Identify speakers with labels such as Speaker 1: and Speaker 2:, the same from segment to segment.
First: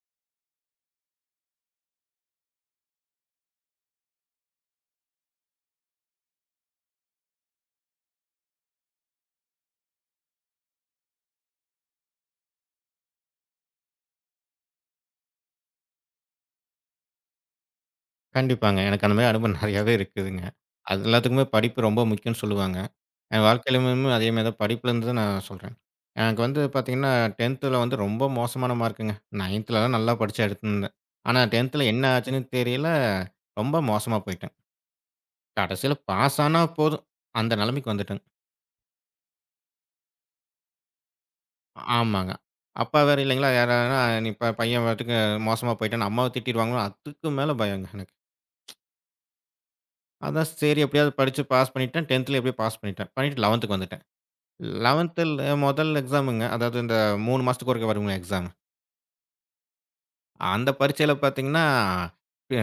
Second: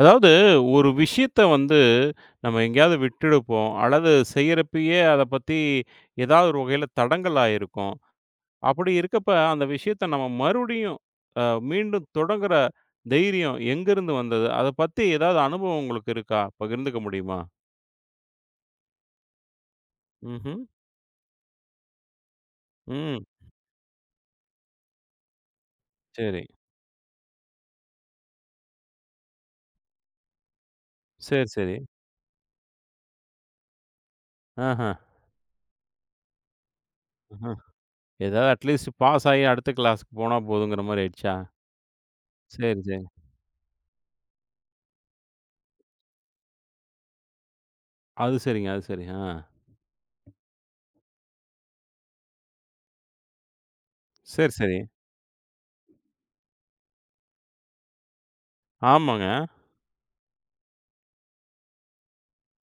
Speaker 1: அதாவது ஒரு விஷயத்த வந்து நம்ம எங்கேயாவது விட்டுடுப்போம். அல்லது செய்யறப்பயே அத பத்தி ஏதாவது ஒரு வகையில தடங்கலா இருக்கும். அப்படி இருக்கப்ப அந்த விஷயத்த நம்ம மறுபடியும் அ மீண்டும் தொடங்குற தைரியம் எங்கருந்து வந்தது? அத பத்தி ஏதாவது அனுபவம் உங்களுக்கு இருக்கா? பகிர்ந்துக்க முடியுமா?
Speaker 2: கண்டிப்பாங்க. எனக்கு அந்த மாரி அனுபவம் நெறையாவே இருக்குதுங்க.
Speaker 1: ம்ஹ்ம்.
Speaker 2: அது எல்லாத்துக்குமே படிப்பு ரொம்ப முக்கியம்னு சொல்லுவாங்க.
Speaker 1: ம்.
Speaker 2: என் வாழ்க்கையிலுமே அதே மாரி தான் படிப்புலேருந்து தான் நான் சொல்றேன். எனக்கு
Speaker 1: சரி.
Speaker 2: வந்து பார்த்தீங்கன்னா, 10த்ல வந்து ரொம்ப மோசமான மார்க்குங்க. 9த்லலாம் நல்லா படிச்சு எடுத்திருந்தேன். ஆனா
Speaker 1: சரி, சரி.
Speaker 2: 10த்ல என்ன ஆச்சுன்னு தெரியல, ரொம்ப மோசமா போயிட்டேன்.
Speaker 1: ஆஹ.
Speaker 2: கடைசியில பாஸ் ஆனா போதும்,
Speaker 1: அஹ.
Speaker 2: அந்த நிலைமைக்கு வந்துட்டேங்க.
Speaker 1: ஏதாவது அட்லீஸ்ட் பாஸ் ஆகி அடுத்த கிளாஸ்க்கு போனா போதுங்கிற மாரி ஆயிடுச்சா?
Speaker 2: ஆமாங்க.
Speaker 1: சரி, சரி.
Speaker 2: அப்பா வேற இல்லைங்களா, யாரானா "நீ பையன் பாட்டுக்கு மோசமா போயிட்டான்னு" அம்மாவ திட்டிடுவாங்களோ, அதுக்கு மேல பயங்க எனக்கு.
Speaker 1: அது சரிங்க, அது சரி. ஆ.
Speaker 2: அதான் சரி எப்படியாவது படிச்சு பாஸ் பண்ணிட்டேன். 10த்ல எப்படியோ பாஸ் பண்ணிட்டேன். பண்ணிட்டு 11க்கு வந்துட்டேன்.
Speaker 1: சரி, சரி.
Speaker 2: லெவன்த்ல முதல் எக்ஸாமுங்க. அதாவது இந்த 3 மாசத்துக்கு ஒருக்க வருங்க எக்ஸாம்.
Speaker 1: ஆமாங்க.
Speaker 2: அந்த பரீட்சையில பார்த்தீங்கன்னா, அ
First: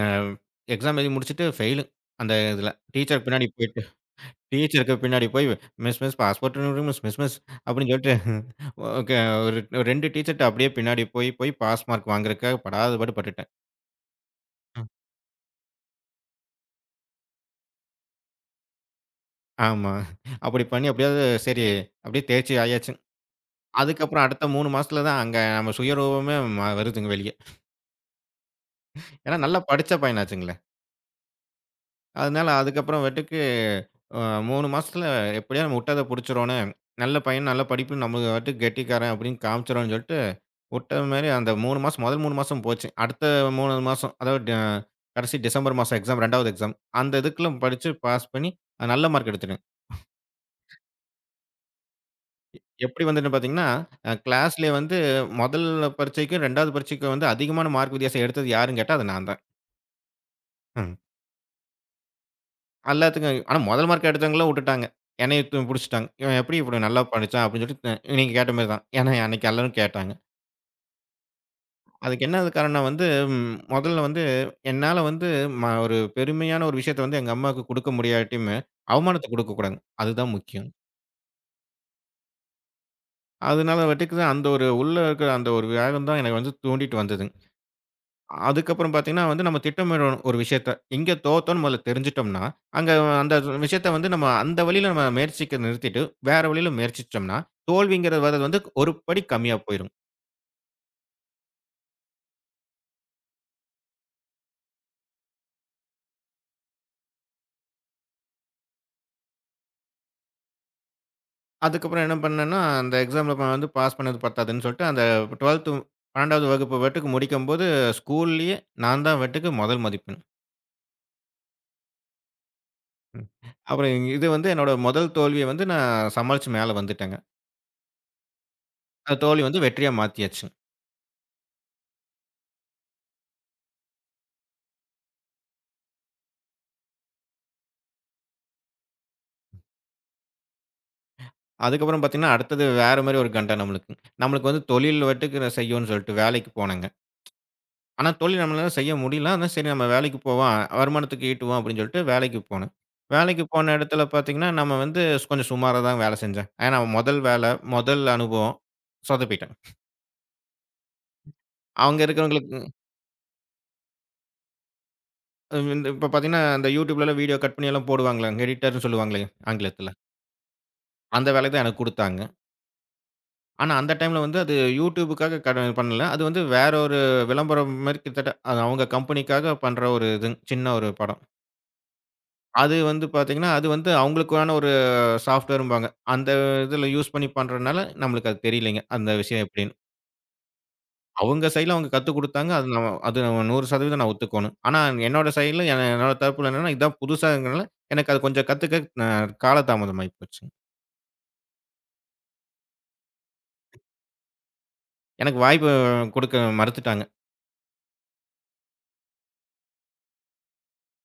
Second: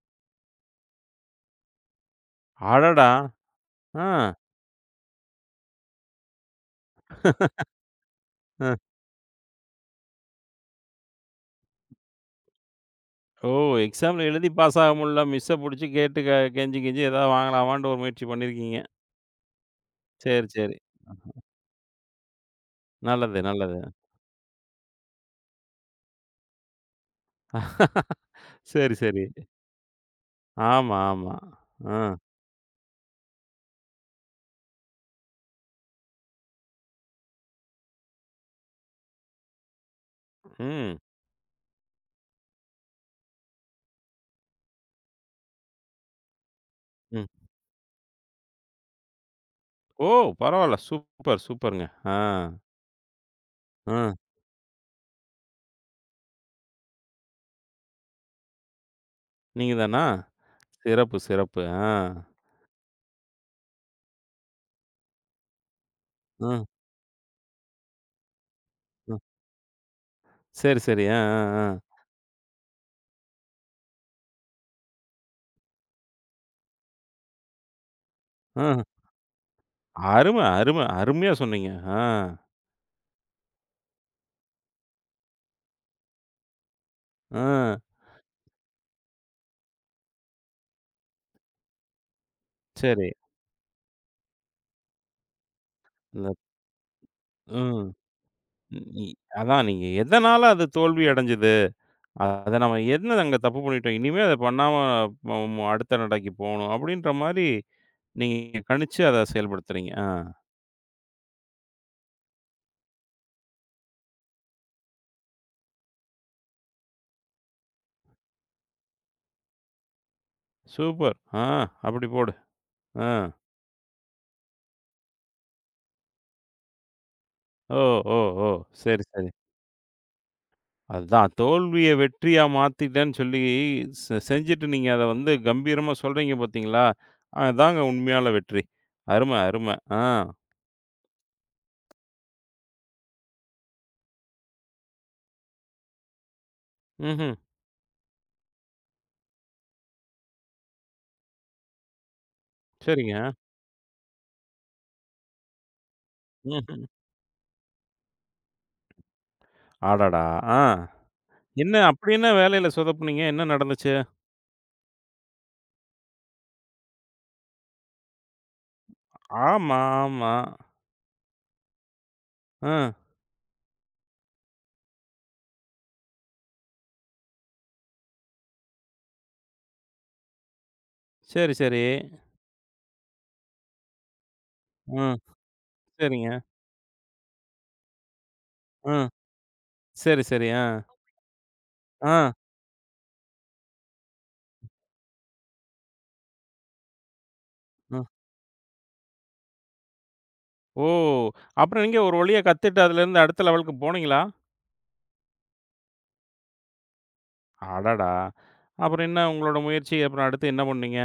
Speaker 2: எக்ஸாம் எழுதி முடிச்சுட்டு ஃபெயிலு. அந்த இதுல.
Speaker 1: அடடா!
Speaker 2: டீச்சர் பின்னாடி போயிட்டு
Speaker 1: ஆ.
Speaker 2: டீச்சருக்கு பின்னாடி போய் miss miss passport remove miss miss miss அப்படின்னு சொல்லிட்டு ஓகே ஒரு 2 டீச்சர்ட்ட அப்படியே பின்னாடி போய் போய் பாஸ் மார்க் வாங்குறதுக்காக படாத பாடு
Speaker 1: ஓ!
Speaker 2: பட்டுட்டேன்.
Speaker 1: எக்ஸாம்ல எழுதி பாஸ்
Speaker 2: ம்.
Speaker 1: ஆக முடில. மிஸ்ஸ புடிச்சு கேட்டு கெஞ்சி கிஞ்சி ஏதாவது வாங்கலாமான்ட்டு ஒரு முயற்சி பண்ணியிருக்கீங்க.
Speaker 2: ஆமா.
Speaker 1: சரி,
Speaker 2: அப்படி
Speaker 1: சரி.
Speaker 2: பண்ணி எப்படியாவது சரி அப்படியே தேர்ச்சி ஆயாச்சு.
Speaker 1: நல்லது, நல்லது.
Speaker 2: அதுக்கப்புறம் அடுத்த 3 மாசத்துல தான் அங்க நம்ம சுயரூபமே வருதுங்க வெளிய.
Speaker 1: சரி, சரி.
Speaker 2: ஏன்னா நல்லா படிச்ச பையனாச்சுங்களே!
Speaker 1: ஆமா, ஆமா. ஆ.
Speaker 2: அதனால அதுக்கப்புறமேட்டுக்கு அ 3 மாசத்துல எப்படியோ நம்ம விட்டத புடிச்சிரோன்னு, நல்ல பையன், நல்ல படிப்பு நம்மளுக்கு பாட்டுக்கு கெட்டிக்காரன் அப்படின்னு காமிச்சிரோன்னு சொல்லிட்டு,
Speaker 1: ம்.
Speaker 2: விட்ட மாரி அந்த 3 மாசம் முதல் 3 மாசம் போச்சு. அடுத்த 3 மாசம் அதாவது கடைசி டிசம்பர் மாசம் எக்ஸாம் 2வது எக்ஸாம். அந்த
Speaker 1: ம்.
Speaker 2: இதுக்குள்ள படிச்சு பாஸ் பண்ணி நல்ல மார்க் எடுத்துட்டேன்.
Speaker 1: ஓ! பரவால்ல. சூப்பர், சூப்பருங்க. ஆ.
Speaker 2: எப்படி வந்துன்னு பார்த்தீங்கன்னா,
Speaker 1: ஆ.
Speaker 2: கிளாஸ்லயே வந்து முதல் பரீட்சைக்கும் 2வது பரீட்சைக்கும் வந்து அதிகமான மார்க் வித்தியாசம் எடுத்தது யாருன்னு கேட்டா அது நான்
Speaker 1: நீங்க தானா?
Speaker 2: தான்.
Speaker 1: சிறப்பு, சிறப்பு. ஆ.
Speaker 2: எல்லாத்துக்கும் ஆனா முதல் மார்க் எடுத்தவங்கலாம் வுட்டுட்டாங்க. என்னைய தூக்கி புடிச்சுட்டாங்க. இவன்
Speaker 1: ஆ.
Speaker 2: எப்படி இவ்வளோ நல்லா படிச்சான் அப்படின்னு சொல்லிட்டு நீங்க கேட்ட மாரி தான்.
Speaker 1: ஆ.
Speaker 2: ஏன்னா அன்னைக்கு எல்லாரும் கேட்டாங்க.
Speaker 1: சரி, சரி. ஆ, ஆ, ஆ.
Speaker 2: அதுக்கு என்ன காரணம்னா வந்து முதல்ல வந்து என்னால வந்து ஒரு பெருமையான ஒரு விஷயத்த வந்து எங்க அம்மாவுக்கு குடுக்க முடியாட்டியுமே,
Speaker 1: ஆ.
Speaker 2: அவமானத்த குடுக்கக்கூடாதுங்க. அதுதான்
Speaker 1: அரும,
Speaker 2: முக்கியம்.
Speaker 1: அரும. அருமையா சொன்னீங்க. ஆ.
Speaker 2: அதனால வட்டிக்கு தான் அந்த ஒரு உள்ள இருக்கிற அந்த ஒரு வேகம் தான் எனக்கு வந்து தூண்டிட்டு வந்ததுங்க.
Speaker 1: ஆ.
Speaker 2: அதுக்கப்புறம் பார்த்தீங்கன்னா வந்து நம்ம திட்டமிடணும் ஒரு விஷயத்த. எங்க தோத்தோம்ன்னு முதல்ல தெரிஞ்சுட்டோம்னா, அங்க
Speaker 1: சரி.
Speaker 2: அந்த விஷயத்த வந்து நம்ம அந்த வழியில நம்ம முயற்சிக்க நிறுத்திட்டு,
Speaker 1: இந்த
Speaker 2: வேற வழியில முயற்சிச்சோம்னா,
Speaker 1: ம்.
Speaker 2: தோல்விங்கிறது வரது வந்து
Speaker 1: ம்.
Speaker 2: ஒரு படி கம்மியா
Speaker 1: அதான் நீங்க
Speaker 2: போயிரும்.
Speaker 1: எதனால அது தோல்வி அடைஞ்சது? அத நம்ம என்ன அங்க தப்பு பண்ணிட்டோம். இனிமே அத பண்ணாம ம மு அடுத்த நடைக்கு போணும். அப்படின்ற மாரி நீங்க கணிச்சு அத செயல்படுத்துறீங்க. ஆ.
Speaker 2: அதுக்கப்புறம் என்ன பண்ணேன்னா, அந்த எக்ஸாம்ல வந்து பாஸ் பண்ணது பத்தாதுன்னு சொல்லிட்டு, அந்த 12த் 12வது வகுப்பு வட்டுக்கு முடிக்கும்போது ஸ்கூல்லயே நான் தான் வட்டுக்கு முதல் மதிப்பெண்.
Speaker 1: சூப்பர். ஆ அப்படி போடு. ஆ.
Speaker 2: ம். அப்புறம் இது வந்து என்னோட முதல் தோல்விய வந்து நான் சமாளிச்சு மேல வந்துட்டேங்க.
Speaker 1: ஓ! ஓ! ஓ! சரி,
Speaker 2: அந்த
Speaker 1: சரி.
Speaker 2: தோல்வி வந்து வெற்றியா மாத்தியாச்சு.
Speaker 1: அதுதான் தோல்விய வெற்றியா மாத்திட்டேன்னு சொல்லி செஞ்சுட்டு நீங்க அத வந்து கம்பீரமா சொல்றீங்க பார்த்தீங்களா? அதாங்க உண்மையான வெற்றி. அரும, அரும. ஆ.
Speaker 2: அதுக்கப்புறம் பார்த்தீங்கன்னா, அடுத்தது வேற மாரி ஒரு கண்டம் நம்மளுக்கு. நம்மளுக்கு வந்து தொழில் வட்டுக்கு நான் செய்யோன்னு சொல்லிட்டு வேலைக்கு போனேங்க.
Speaker 1: ம்ஹ்ம்.
Speaker 2: ஆனா, தொழில் நம்மளால செய்ய முடியல. ஆனா, சரி நம்ம வேலைக்கு போவோம். வருமானத்துக்கு ஈட்டுவோம் அப்படின்னு சொல்லிட்டு வேலைக்கு போனேன்.
Speaker 1: சரிங்க.
Speaker 2: வேலைக்கு போன இடத்துல பார்த்தீங்கன்னா, நம்ம வந்து கொஞ்சம் சுமாரா தான் வேலை செஞ்சேன். ஏன்னா,
Speaker 1: ம்ஹ்ம்.
Speaker 2: முதல் வேலை, முதல் அனுபவம். சொதப்பிட்டேன்.
Speaker 1: அடடா! ஆ. என்ன
Speaker 2: அங்க
Speaker 1: அப்படி என்ன
Speaker 2: இருக்கிறவங்களுக்கு
Speaker 1: வேலையில சொதப்புனீங்க? என்ன நடந்துச்சு?
Speaker 2: இந்த இப்ப பார்த்தீங்கன்னா, அந்த YouTubeலலாம் வீடியோ கட் பண்ணி எல்லாம் போடுவாங்கல்ல. எடிட்டர்ன்னு சொல்லுவாங்களே
Speaker 1: ஆமா,
Speaker 2: ஆங்கிலத்தில.
Speaker 1: ஆமா.
Speaker 2: அந்த வேலை தான் எனக்கு குடுத்தாங்க.
Speaker 1: ஆ.
Speaker 2: ஆனா, அந்த டைம்ல வந்து அது யூடியூபுக்காக கட பண்ணல. அது வந்து வேற ஒரு விளம்பரம் மாரி கிட்டத்தட்ட அது அவங்க கம்பெனிக்காக பண்ற ஒரு இது. சின்ன ஒரு படம்.
Speaker 1: சரி, சரி.
Speaker 2: அது வந்து பார்த்தீங்கன்னா, அது வந்து அவங்களுக்கான ஒரு
Speaker 1: ம்.
Speaker 2: சாஃப்ட்வேர்ம்பாங்க.
Speaker 1: சரிங்க.
Speaker 2: அந்த இதில யூஸ் பண்ணி பண்றனால நம்மளுக்கு அது தெரியலைங்க.
Speaker 1: ம்.
Speaker 2: அந்த விஷயம் எப்படின்னு.
Speaker 1: சரி, சரி. ஆ.
Speaker 2: அவங்க சைட்ல அவங்க கத்துக்
Speaker 1: ஆ.
Speaker 2: குடுத்தாங்க. அது நம்ம அது 100% நான் ஒத்துக்கோணும். ஆனா, என்னோட சைட்ல என்னோட தரப்புல என்னன்னா, இதான் புதுசாங்கிறனால
Speaker 1: ம்.
Speaker 2: எனக்கு அது கொஞ்சம் கத்துக்க அ காலதாமதம் ஆயி போச்சுங்க.
Speaker 1: ஓ! அப்புறம் நீங்க ஒரு வழியா கத்துட்டு அதுலேருந்து அடுத்த லெவலுக்கு போனீங்களா?
Speaker 2: எனக்கு வாய்ப்பு குடுக்க மறுத்துட்டாங்க.
Speaker 1: அடடா! அப்புறம் என்ன உங்களோட முயற்சி? அப்புறம் அடுத்து என்ன பண்ணீங்க?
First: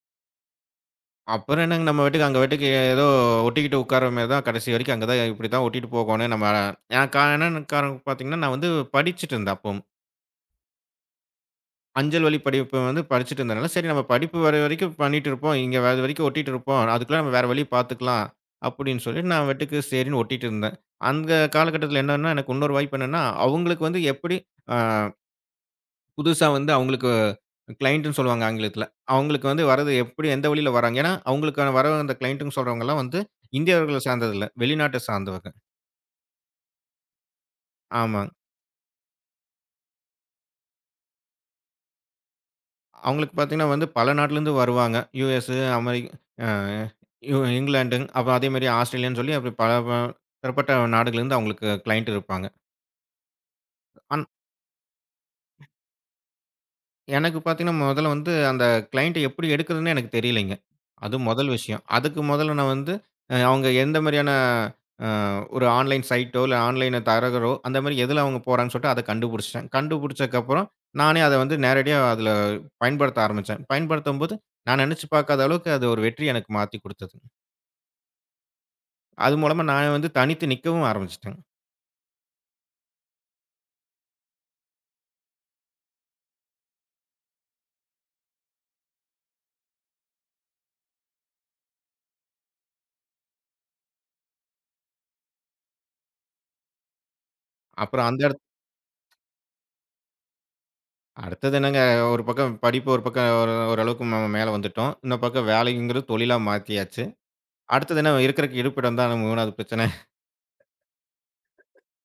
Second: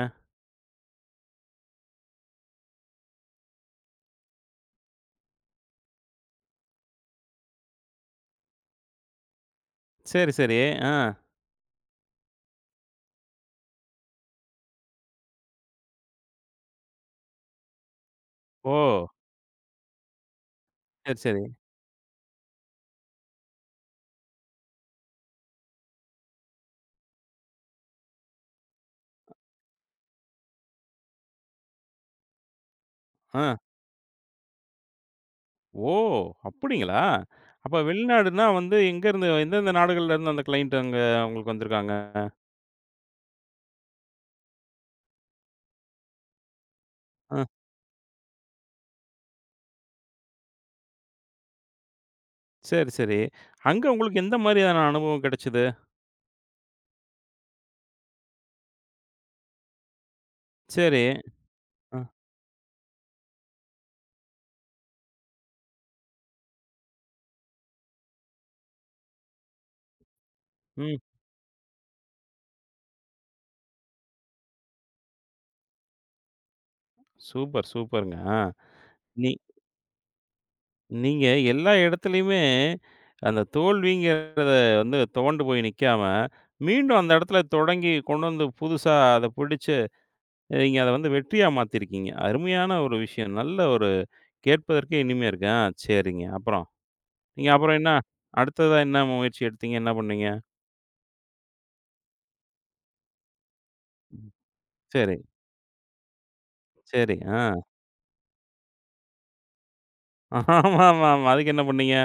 Speaker 2: அப்புறம் என்னங்க நம்ம பாட்டுக்கு அங்க பாட்டுக்கு ஏதோ ஒட்டிக்கிட்டு உட்கார்ற மாரி தான் கடைசி வரைக்கும் அங்க தான் இப்படி தான் ஒட்டிட்டு போகணும். நான் என்னன்னு காரணம் பார்த்தீங்கன்னா, நான் வந்து படிச்சுட்டு இருந்தேன் அப்பவும்.
Speaker 1: சரி, சரி. ஆ.
Speaker 2: அஞ்சல் வழி படிப்பு வந்து படிச்சுட்டு இருந்தனால, சரி நம்ம படிப்பு வர வரைக்கும் பண்ணிட்டு இருப்போம். இங்க வர வரைக்கும் ஒட்டிட்டு இருப்போம். அதுக்குள்ள நம்ம வேற வழி பார்த்துக்கலாம்.
Speaker 1: ஓ!
Speaker 2: அப்படின்னு சொல்லி நான் பாட்டுக்கு சரின்னு ஒட்டிட்டு இருந்தேன்.
Speaker 1: சரி,
Speaker 2: அந்த
Speaker 1: சரி.
Speaker 2: காலகட்டத்தில என்னன்னா, எனக்கு இன்னொரு வாய்ப்பு என்னன்னா, அவங்களுக்கு வந்து எப்படி ஆ புதுசா வந்து அவங்களுக்கு கிளையண்ட்ன்னு சொல்லுவாங்க ஆங்கிலத்தில. அவங்களுக்கு வந்து வரது எப்படி எந்த வழியில வராங்க. ஏன்னா, அவங்களுக்கான வர அந்த கிளையண்ட்ன்னு சொல்றவங்கலாம் வந்து
Speaker 1: ஆ.
Speaker 2: இந்தியர்களை சார்ந்தது இல்ல. வெளிநாட்ட சார்ந்தவங்க.
Speaker 1: ஓ! அப்படிங்களா? அப்ப
Speaker 2: ஆமாங்க.
Speaker 1: வெளிநாடுன்னா வந்து எங்கேருந்து எந்தெந்த நாடுகள்லேருந்து அந்த கிளையண்ட் அங்க உங்களுக்கு வந்திருக்காங்க?
Speaker 2: அவங்களுக்கு பார்த்தீங்கன்னா வந்து பல நாட்டிலேருந்து வருவாங்க. யுஎஸ், அமெரி அ யு
Speaker 1: அ.
Speaker 2: இங்கிலாந்து, அப்புறம் அதேமாரி ஆஸ்திரேலியான்னு சொல்லி அப்படி பல பிறப்பட்ட நாடுகள்லேருந்து அவங்களுக்கு கிளையண்ட் இருப்பாங்க.
Speaker 1: சரி, சரி. அங்க உங்களுக்கு
Speaker 2: ஆன்
Speaker 1: எந்த மாரியான அனுபவம் கிடைச்சது?
Speaker 2: எனக்கு பார்த்தீங்கன்னா, முதல்ல வந்து அந்த கிளையன்ட்ட எப்படி எடுக்குறதுன்னே எனக்கு தெரியலைங்க.
Speaker 1: சரி.
Speaker 2: அது முதல் விஷயம்.
Speaker 1: அ,
Speaker 2: அதுக்கு முதல்ல நான் வந்து அவங்க எந்த மாரியான அ ஒரு ஆன்லைன் சைட்டோ, இல்ல ஆன்லைன் தரகரோ அந்த மாரி எதுல அவங்க போறாங்கன்னு சொல்லிட்டு அத கண்டுபிடிச்சுட்டேன். கண்டுபிடிச்சதுக்கப்புறம்
Speaker 1: ம்.
Speaker 2: நானே அத வந்து நேரடியா அதுல பயன்படுத்த ஆரம்பிச்சேன். பயன்படுத்தும்போது நான் நெனச்சு பார்க்காத அளவுக்கு அது ஒரு வெற்றி எனக்கு மாத்தி குடுத்தது.
Speaker 1: சூப்பர், சூப்பருங்க. ஆ. நீ
Speaker 2: அது மூலமா நான் வந்து தனித்து நிக்கவும்
Speaker 1: நீங்க
Speaker 2: ஆரம்பிச்சுட்டேன்.
Speaker 1: எல்லா இடத்துலயுமே அந்த தோல்விங்கிறத வந்து துவண்டு போய் நிக்காம, மீண்டும் அந்த இடத்துல தொடங்கி கொண்டு வந்து புதுசா அத பிடிச்சு, நீங்க அத வந்து வெற்றியா மாத்திருக்கீங்க. அருமையான ஒரு விஷயம். நல்ல ஒரு கேட்பதற்கே இனிமையா இருக்கு. ஆ, சரிங்க. அப்புறம்? நீங்க அப்புறம் என்ன?
Speaker 2: அப்புறம் அந்த இடத்
Speaker 1: அடுத்ததா என்ன முயற்சி எடுத்தீங்க? என்ன பண்ணீங்க?
Speaker 2: அடுத்தது என்னங்க ஒரு பக்கம் படிப்பு ஒரு பக்கம் ஒரு ஓரளவுக்கு மேல வந்துட்டோம்.
Speaker 1: சரி,
Speaker 2: இன்னொரு பக்கம் வேலைங்கிறது தொழிலா மாத்தியாச்சு.
Speaker 1: சரி. ஆ.
Speaker 2: அடுத்தது என்ன இருக்கிறக்கு இருப்பிடம் தான் நம்ம 3வது பிரச்சனை.
Speaker 1: ஆமாமாமா. அதுக்கு என்ன பண்ணீங்க?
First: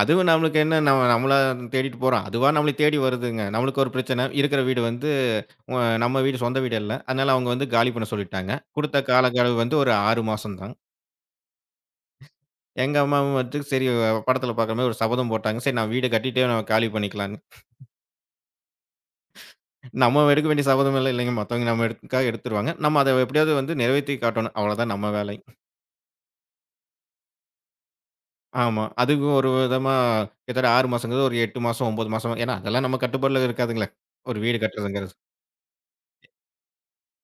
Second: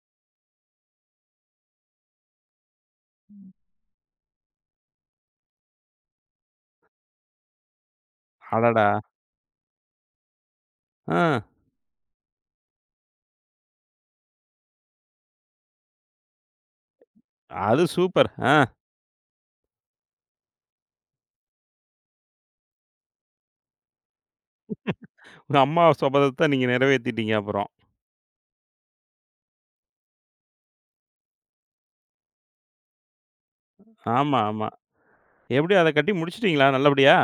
Speaker 2: அதுவும் நம்மளுக்கு என்ன நம்ம நம்மளா தேடிட்டு போறோம். அதுவா நம்மள தேடி வருதுங்க. நம்மளுக்கு ஒரு பிரச்சனை. இருக்கிற வீடு வந்து அ நம்ம வீடு சொந்த வீடு இல்ல. அதனால அவங்க வந்து காலி பண்ண சொல்லிட்டாங்க.
Speaker 1: அடடா!
Speaker 2: குடுத்த காலக்கெழவு வந்து ஒரு 6 மாசம் தான்.
Speaker 1: ஆ.
Speaker 2: எங்க அம்மாவும் வந்து சரி படத்துல பாக்குற மாரி ஒரு சபதம் போட்டாங்க. சரி நான் வீடு கட்டிட்டே நம்ம காலி பண்ணிக்கலான்னு.
Speaker 1: அது சூப்பர். ஆ.
Speaker 2: நம்ம எடுக்க வேண்டிய சபதம் எல்லாம் இல்லைங்க. மத்தவங்க நம்ம எடுக்க எடுத்துருவாங்க. நம்ம அத எப்படியாவது வந்து நிறைவேத்தி காட்டணும். அவ்வளோதான் நம்ம வேலை.
Speaker 1: உங்க அம்மா சபதத்த நீங்க நிறைவேத்திட்டீங்க அப்புறம்.
Speaker 2: ஆமா. அதுக்கு ஒரு விதமா கிட்டத்தட்ட 6 மாசங்கிறது ஒரு 8 மாசம், 9 மாசம். ஏன்னா, அதெல்லாம் நம்ம கட்டுப்பாட்ல இருக்காதுங்களே.
Speaker 1: ஆமா,
Speaker 2: ஒரு வீடு
Speaker 1: ஆமா.
Speaker 2: கட்டுறதுங்கிறது.
Speaker 1: எப்படி அத கட்டி முடிச்சுட்டீங்களா நல்லபடியா?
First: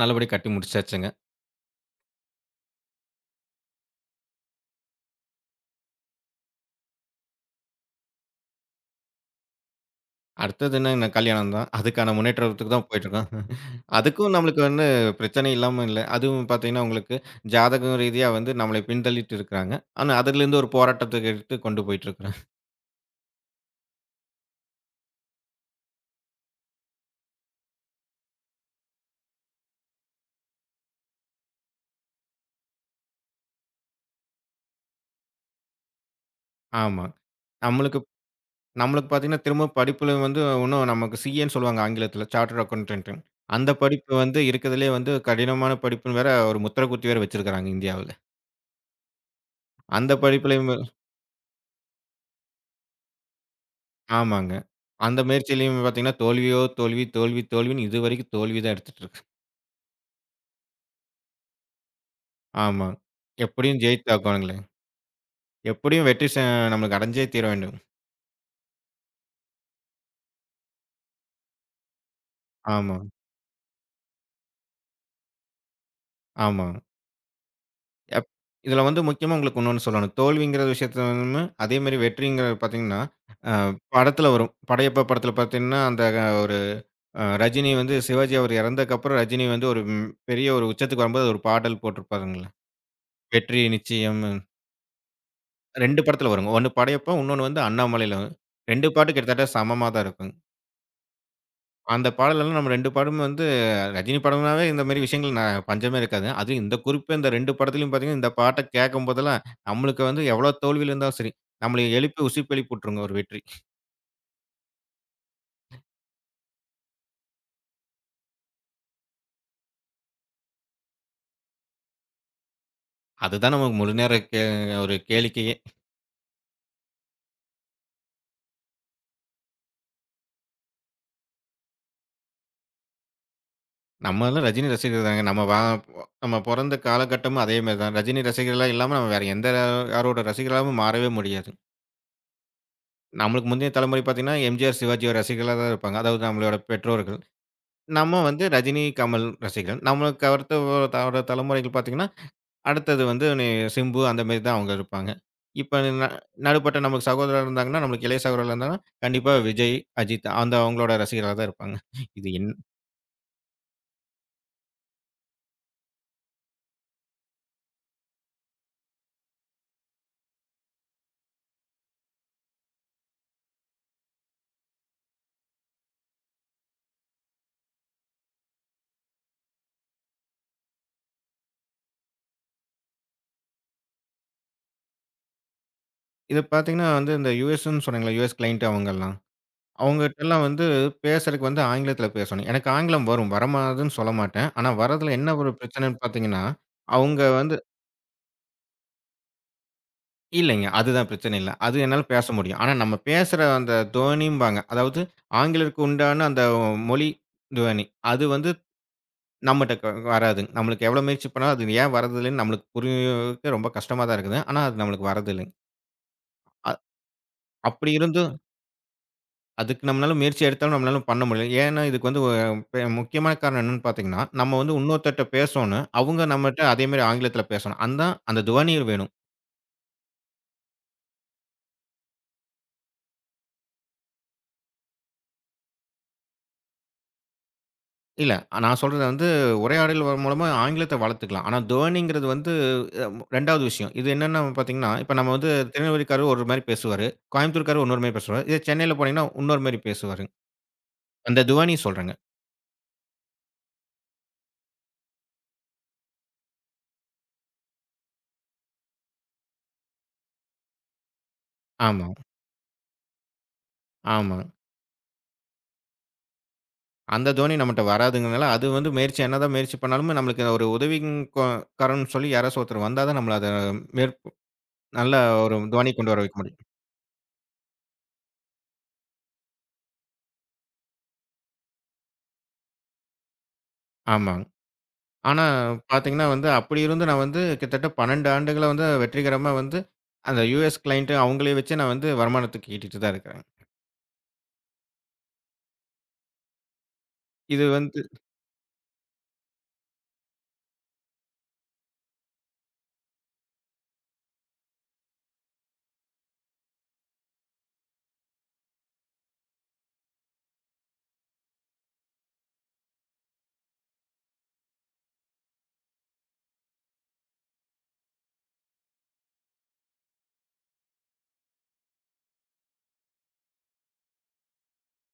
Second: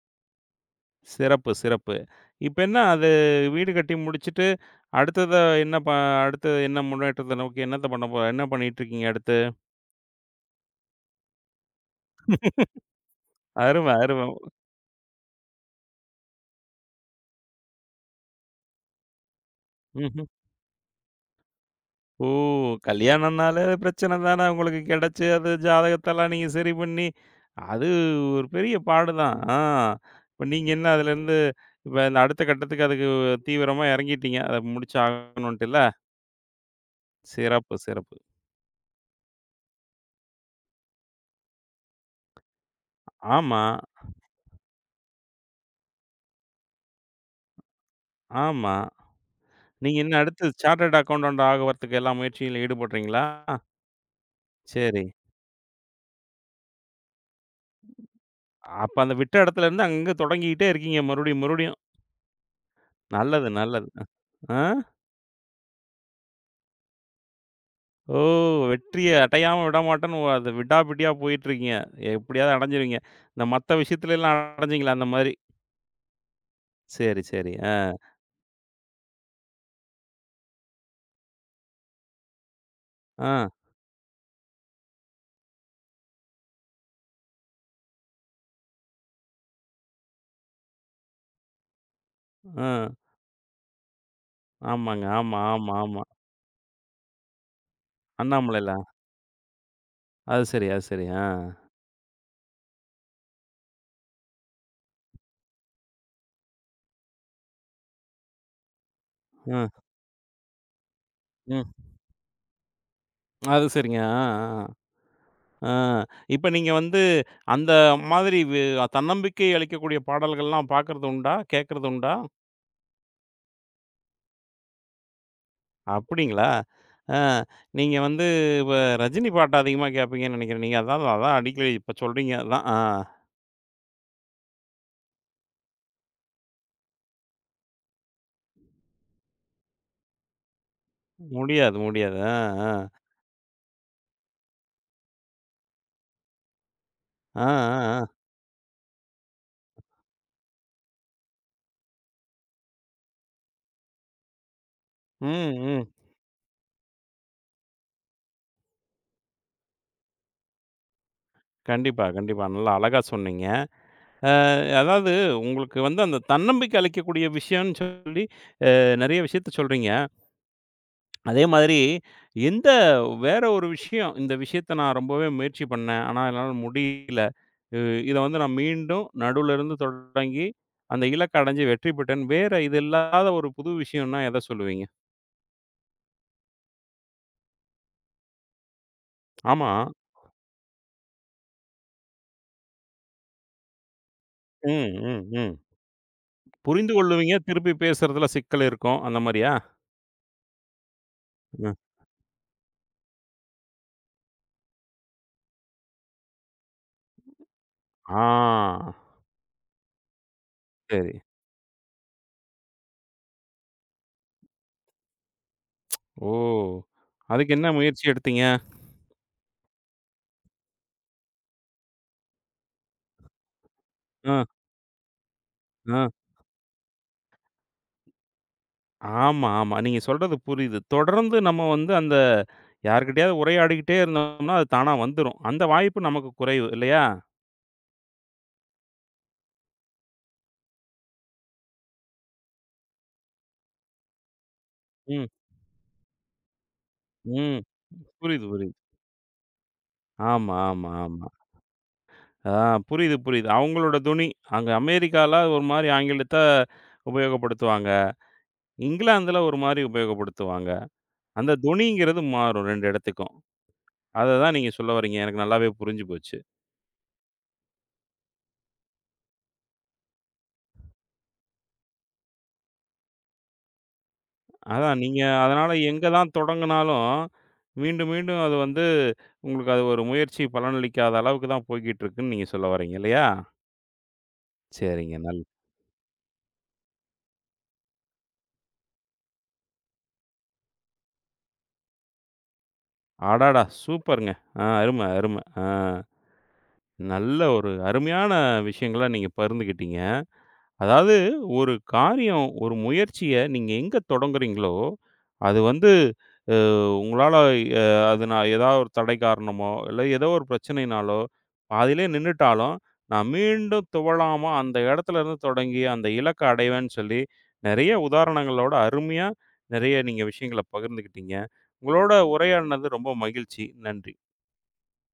Speaker 2: நல்லபடியா கட்டி முடிச்சாச்சுங்க.
Speaker 1: சிறப்பு, சிறப்பு. இப்ப என்ன அது வீடு கட்டி முடிச்சுட்டு, அடுத்தத என்ன ப அடுத்து என்ன முன்னேற்றத்த நோக்கி என்ன பண்ணிட்டு இருக்கீங்க அடுத்து?
Speaker 2: அடுத்தது என்ன என்ன கல்யாணம் தான். அதுக்கான முன்னேற்றத்துக்கு தான் போயிட்டுருக்கோம்.
Speaker 1: அரும, அரும.
Speaker 2: அதுக்கும் நம்மளுக்கு வந்து பிரச்சனை இல்லாம இல்ல. அதுவும் பார்த்தீங்கன்னா, உங்களுக்கு ஜாதகம் ரீதியா வந்து நம்மளை பின்தள்ளிட்டு இருக்கிறாங்க. ஆனா,
Speaker 1: ம்ஹ்ம்.
Speaker 2: அதிலிருந்து ஒரு போராட்டத்துக்கு எடுத்து கொண்டு
Speaker 1: ஓ!
Speaker 2: போயிட்டுருக்கிறேன்.
Speaker 1: கல்யாணம்னாலே பிரச்சனை தானே உங்களுக்கு கிடைச்சு, அது ஜாதகத்தெல்லாம் நீங்க சரி பண்ணி, அது ஒரு பெரிய பாடு தான். ஆ இப்ப நீங்க என்ன அதுலேருந்து இப்ப இந்த அடுத்த கட்டத்துக்கு அதுக்கு தீவிரமா இறங்கிட்டீங்க. அத முடிச்சாகணுன்ட்டுல்ல?
Speaker 2: ஆமா.
Speaker 1: சிறப்பு,
Speaker 2: நம்மளுக்கு
Speaker 1: சிறப்பு.
Speaker 2: நம்மளுக்கு பார்த்தீங்கன்னா, திரும்ப படிப்புல வந்து இன்னும் நமக்கு சிஏன்னு சொல்லுவாங்க ஆங்கிலத்தில. சார்ட்டர்ட் அக்கவுண்டன்ட்டுன்னு.
Speaker 1: ஆமா,
Speaker 2: அந்த படிப்பு வந்து இருக்கிறதுலயே வந்து கடினமான படிப்புன்னு வேற ஒரு முத்திர குத்தி வேற வச்சிருக்கிறாங்க இந்தியாவுல.
Speaker 1: ஆமா. நீங்க
Speaker 2: அந்த
Speaker 1: என்ன அடுத்து
Speaker 2: படிப்புலயும்
Speaker 1: சார்ட்டர்ட் அக்கவுண்டன்ட் ஆகுறதுக்கு எல்லா முயற்சியிலும் ஈடுபடுறீங்களா?
Speaker 2: ஆமாங்க.
Speaker 1: சரி.
Speaker 2: அந்த முயற்சியிலயும் பார்த்தீங்கன்னா, தோல்வியோ தோல்வி, தோல்வி, தோல்வின்னு இதுவரைக்கும் தோல்வி தான்
Speaker 1: அப்ப
Speaker 2: எடுத்துட்டு
Speaker 1: அந்த
Speaker 2: இருக்கு.
Speaker 1: விட்ட இடத்துலேருந்து அங்க தொடங்கிக்கிட்டே இருக்கீங்க மறுபடியும், மறுபடியும்.
Speaker 2: ஆமா.
Speaker 1: நல்லது,
Speaker 2: எப்படியும்
Speaker 1: நல்லது. அ. ஆ.
Speaker 2: ஜெயித்தாகணுங்களே. எப்படியும் வெற்றி ச நம்மளுக்கு அடைஞ்சே தீர வேண்டும்.
Speaker 1: ஓ! வெற்றிய அடையாம விடமாட்டேன்னு அத விடாப்பிடியா போயிட்டுருக்கீங்க. எப்படியாவது
Speaker 2: ஆமா,
Speaker 1: அடைஞ்சிருவீங்க. இந்த மத்த விஷயத்துலலாம் அடைஞ்சீங்களா அந்த மாரி?
Speaker 2: ஆமா.
Speaker 1: சரி, சரி. ஆ,
Speaker 2: அப் இதில வந்து முக்கியமா உங்களுக்கு இன்னொன்னு சொல்லணும். தோல்விங்கிற விஷயத்தில வந்து அதே மாரி வெற்றிங்கிறது பார்த்தீங்கன்னா,
Speaker 1: ஆ,
Speaker 2: அ படத்தில வரும். படையப்பா படத்தில பார்த்தீங்கன்னா, அந்த ஒரு ரஜினி வந்து சிவாஜி அவர் இறந்ததுக்கப்புறம் ரஜினி வந்து ஒரு பெரிய ஒரு உச்சத்துக்கு வரும்போது ஒரு பாடல் போட்டிருப்பாருங்களா?
Speaker 1: ஆ.
Speaker 2: வெற்றி நிச்சயம்
Speaker 1: ஆமாங்க. ஆமா, ஆமா,
Speaker 2: 2
Speaker 1: ஆமா.
Speaker 2: படத்தில வருங்க. ஒண்ணு படையப்பா, இன்னொன்னு வந்து அண்ணாமலையில.
Speaker 1: அண்ணாமலைல.
Speaker 2: 2 பாட்டும் கிட்டத்தட்ட சமமா தான் இருக்குங்க.
Speaker 1: அது சரி, அது சரி. ஆ,
Speaker 2: அந்த பாடலெல்லாம் நம்ம 2 படமும் வந்து ரஜினி படம்னாவே இந்த மாரி விஷயங்கள் நான் பஞ்சமே இருக்காது. அதுவும் இந்த குறிப்பா இந்த 2 படத்துலயும் பார்த்தீங்கன்னா, இந்த பாட்ட கேட்கும்போதெல்லாம்,
Speaker 1: ம்,
Speaker 2: நம்மளுக்கு வந்து எவ்வளோ தோல்வியில இருந்தாலும் சரி,
Speaker 1: ம்.
Speaker 2: நம்மள எழுப்பி உசுப்பி எழுப்பி விட்டுருங்க ஒரு வெற்றி.
Speaker 1: அது சரிங்க. ஆ, ஆ, ஆ. இப்ப நீங்க வந்து அந்த மாதிரி தன்னம்பிக்கை அளிக்கக்கூடிய பாடல்கள்லாம் பார்க்கறது உண்டா? கேட்கறது உண்டா?
Speaker 2: அதுதான் நமக்கு முழு நேர கே ஒரு கேளிக்கையே.
Speaker 1: அப்படிங்களா? ஆ நீங்க வந்து இப்ப ரஜினி பாட்டு அதிகமா கேட்பீங்கன்னு நெனைக்கிறேன். நீங்க அதான் அதான் அடிக்கடி இப்ப சொல்றீங்க அதான். ஆ
Speaker 2: நம்மலாம் ரஜினி ரசிகர் தாங்க. நம்ம பொறந்த காலகட்டமும் அதே மாரி தான். ரஜினி ரசிகர்களா இல்லாம நம்ம வேற எந்த யாரோட ரசிகர்களாவும் மாறவே முடியாது.
Speaker 1: முடியாது, முடியாது. ஆ, ஆ.
Speaker 2: நம்மளுக்கு முந்தைய தலைமுறை பார்த்தீங்கன்னா, எம்ஜிஆர், சிவாஜியோட ரசிகர்களா தான் இருப்பாங்க. அதாவது நம்மளோட பெற்றோர்கள்.
Speaker 1: ஆ, ஆ, ஆ.
Speaker 2: நம்ம வந்து ரஜினி, கமல் ரசிகர்கள். நம்மளுக்கு அடுத்த ஒரு தலைமுறைகள் பார்த்தீங்கன்னா, அடுத்தது வந்து சிம்பு அந்த மாரி தான் அவங்க இருப்பாங்க.
Speaker 1: ம்,
Speaker 2: இப்ப
Speaker 1: ம்.
Speaker 2: ந நடுப்பட்ட நமக்கு சகோதரர் இருந்தாங்கன்னா, நம்மளுக்கு இளைய சகோதரர் இருந்தாங்கன்னா, கண்டிப்பா விஜய், அஜித் அந்த அவங்களோட ரசிகரா தான் இருப்பாங்க.
Speaker 1: கண்டிப்பா,
Speaker 2: இது
Speaker 1: கண்டிப்பா.
Speaker 2: என்
Speaker 1: நல்லா அழகா சொன்னீங்க. அதாவது உங்களுக்கு வந்து அந்த தன்னம்பிக்கை அளிக்கக்கூடிய விஷயம்ன்னு சொல்லி நெறைய விஷயத்த சொல்றீங்க. அதே மாதிரி எந்த வேற ஒரு விஷயம், இந்த விஷயத்த நான் ரொம்பவே முயற்சி பண்ணேன். ஆனா என்னால முடியல. இ இத வந்து நான் மீண்டும் நடுவுல இருந்து தொடங்கி, அந்த இலக்க அடைஞ்சு வெற்றி பெற்றேன். வேற இது இல்லாத ஒரு புது விஷயம்னா எத சொல்லுவீங்க?
Speaker 2: இது பார்த்தீங்கன்னா வந்து இந்த யுஎஸ்ன்னு சொன்னீங்கள்ல, யுஎஸ் கிளையன்ட் அவங்கலாம்.
Speaker 1: ஆமா.
Speaker 2: அவங்ககிட்டலாம் வந்து பேசுறதுக்கு வந்து ஆங்கிலத்தில பேசணும். எனக்கு ஆங்கிலம் வரும். வரமாதுன்னு சொல்ல மாட்டேன். ஆனா
Speaker 1: ம்,
Speaker 2: வரதுல
Speaker 1: ம்,
Speaker 2: என்ன ஒரு
Speaker 1: ம்.
Speaker 2: பிரச்சனைன்னு பார்த்தீங்கன்னா,
Speaker 1: புரிந்து
Speaker 2: அவங்க
Speaker 1: கொள்ளுவீங்க.
Speaker 2: வந்து
Speaker 1: திருப்பி பேசுறதுல சிக்கல் இருக்கும். அந்த மாரியா?
Speaker 2: இல்லைங்க. அதுதான் பிரச்சனை இல்ல.
Speaker 1: ம்.
Speaker 2: அது என்னால பேச முடியும். ஆனா நம்ம பேசுற அந்த தொனிம்பாங்க. அதாவது ஆங்கிலருக்கு உண்டான அந்த மொழி தொனி. அது வந்து
Speaker 1: ஆ.
Speaker 2: நம்மட்ட க வராதுங்க. நம்மளுக்கு எவ்வளோ
Speaker 1: சரி.
Speaker 2: முயற்சி பண்ணாலும் அது ஏன் வரதில்லன்னு நம்மளுக்கு புரியறதுக்கு ரொம்ப கஷ்டமா தான் இருக்குது. ஆனா அது நம்மளுக்கு வரதில்லைங்க.
Speaker 1: ஓ!
Speaker 2: அ
Speaker 1: அதுக்கு என்ன
Speaker 2: அப்படி
Speaker 1: முயற்சி
Speaker 2: இருந்தும்
Speaker 1: எடுத்தீங்க?
Speaker 2: அதுக்கு நம்மளால முயற்சி எடுத்தாலும் நம்மளால பண்ண முடியல. ஏன்னா இதுக்கு வந்து ஒரு முக்கியமான காரணம் என்னன்னு பார்த்தீங்கன்னா,
Speaker 1: அ,
Speaker 2: நம்ம வந்து இன்னொருத்தர்ட்ட பேசோணும்.
Speaker 1: அ.
Speaker 2: அவங்க நம்மட்ட அதே மாரி ஆங்கிலத்தில பேசணும். அந்தான் அந்த தொனி வேணும்.
Speaker 1: ஆமா, ஆமா. நீங்க சொல்றது புரியுது. தொடர்ந்து நம்ம வந்து அந்த யார்கிட்டயாவது உரையாடிக்கிட்டே இருந்தோம்னா, அது தானா வந்துரும். அந்த வாய்ப்பு நமக்கு குறைவு இல்லையா?
Speaker 2: இல்ல. நான் சொல்றது வந்து உரையாடல் மூலமா ஆங்கிலத்த வளர்த்துக்கலாம். ஆனா டர்னிங்கிறது வந்து அ 2வது விஷயம். இது என்னன்னு பார்த்தீங்கன்னா, இப்ப
Speaker 1: ம்,
Speaker 2: நம்ம வந்து திருநெல்வேலிக்காரர் ஒரு மாரி பேசுவாரு.
Speaker 1: ம்.
Speaker 2: கோயம்புத்தூர்க்காரர் இன்னொரு மாரி பேசுவாரு.
Speaker 1: புரியுது,
Speaker 2: இதே
Speaker 1: புரியுது.
Speaker 2: சென்னையில போனீங்கன்னா, இன்னொரு மாரி பேசுவாரு.
Speaker 1: ஆமா, ஆமா, ஆமா.
Speaker 2: அந்த துவனி சொல்றேங்க.
Speaker 1: ஆ புரியுது, புரியுது. அவங்களோட துணி. அங்க அமெரிக்கால ஒரு மாரி ஆங்கிலத்த உபயோகப்படுத்துவாங்க. இங்கிலாந்துல ஒரு மாரி உபயோகப்படுத்துவாங்க. அந்த
Speaker 2: ஆமா,
Speaker 1: துணிங்கிறது மாறும் 2 இடத்துக்கும். அத
Speaker 2: ஆமா.
Speaker 1: தான் நீங்க சொல்ல வர்றீங்க. எனக்கு நல்லாவே புரிஞ்சு போச்சு.
Speaker 2: அந்த துவனி நம்மட்ட வராதுங்கிறதுனால, அது வந்து முயற்சி என்னதான் முயற்சி பண்ணாலுமே நம்மளுக்கு ஒரு உதவிங் கொ காரன்னு சொல்லி யாராச்சும் ஒருத்தர் வந்தா தான் நம்மள அத மேற்
Speaker 1: அதான்
Speaker 2: நல்ல
Speaker 1: நீங்க
Speaker 2: ஒரு
Speaker 1: அதனால
Speaker 2: துவனி
Speaker 1: எங்க
Speaker 2: கொண்டு வர
Speaker 1: தான்
Speaker 2: வைக்க முடியும்.
Speaker 1: தொடங்குனாலும், மீண்டும் மீண்டும் அது வந்து உங்களுக்கு அது ஒரு முயற்சி பலனளிக்காத அளவுக்கு தான் போய்க்கிட்டு இருக்குன்னு நீங்க சொல்ல வர்றீங்க இல்லையா?
Speaker 2: ஆமா.
Speaker 1: சரிங்க.
Speaker 2: ஆனா பார்த்தீங்கன்னா வந்து, அப்படி இருந்தும் நான் வந்து கிட்டத்தட்ட 12 ஆண்டுகளா வந்து வெற்றிகரமா வந்து, அந்த யுஎஸ் கிளையன்ட் அவங்களே வச்சே நான் வந்து வருமானத்துக்கு ஈட்டிட்டு தான் இருக்கிறேன்.
Speaker 1: அடடா! சூப்பருங்க. ஆ அரும, அரும. ஆ நல்ல
Speaker 2: இது
Speaker 1: ஒரு
Speaker 2: வந்து
Speaker 1: அருமையான விஷயங்கள நீங்க பகிர்ந்துக்கிட்டீங்க. அதாவது ஒரு காரியம், ஒரு முயற்சிய நீங்க எங்க தொடங்குறீங்களோ, அது வந்து அ உங்களால அ அது நான் ஏதாவது ஒரு தடை காரணமோ, இல்ல ஏதோ ஒரு பிரச்சனையினாலோ, பாதியிலே நின்னுட்டாலும், நான் மீண்டும் துவழாம அந்த இடத்துலருந்து தொடங்கி, அந்த இலக்க அடைவேன்னு சொல்லி, நெறைய உதாரணங்களோட அருமையா, நெறைய நீங்க விஷயங்கள பகிர்ந்துக்கிட்டீங்க. உங்களோட உரையாடினது ரொம்ப மகிழ்ச்சி. நன்றி.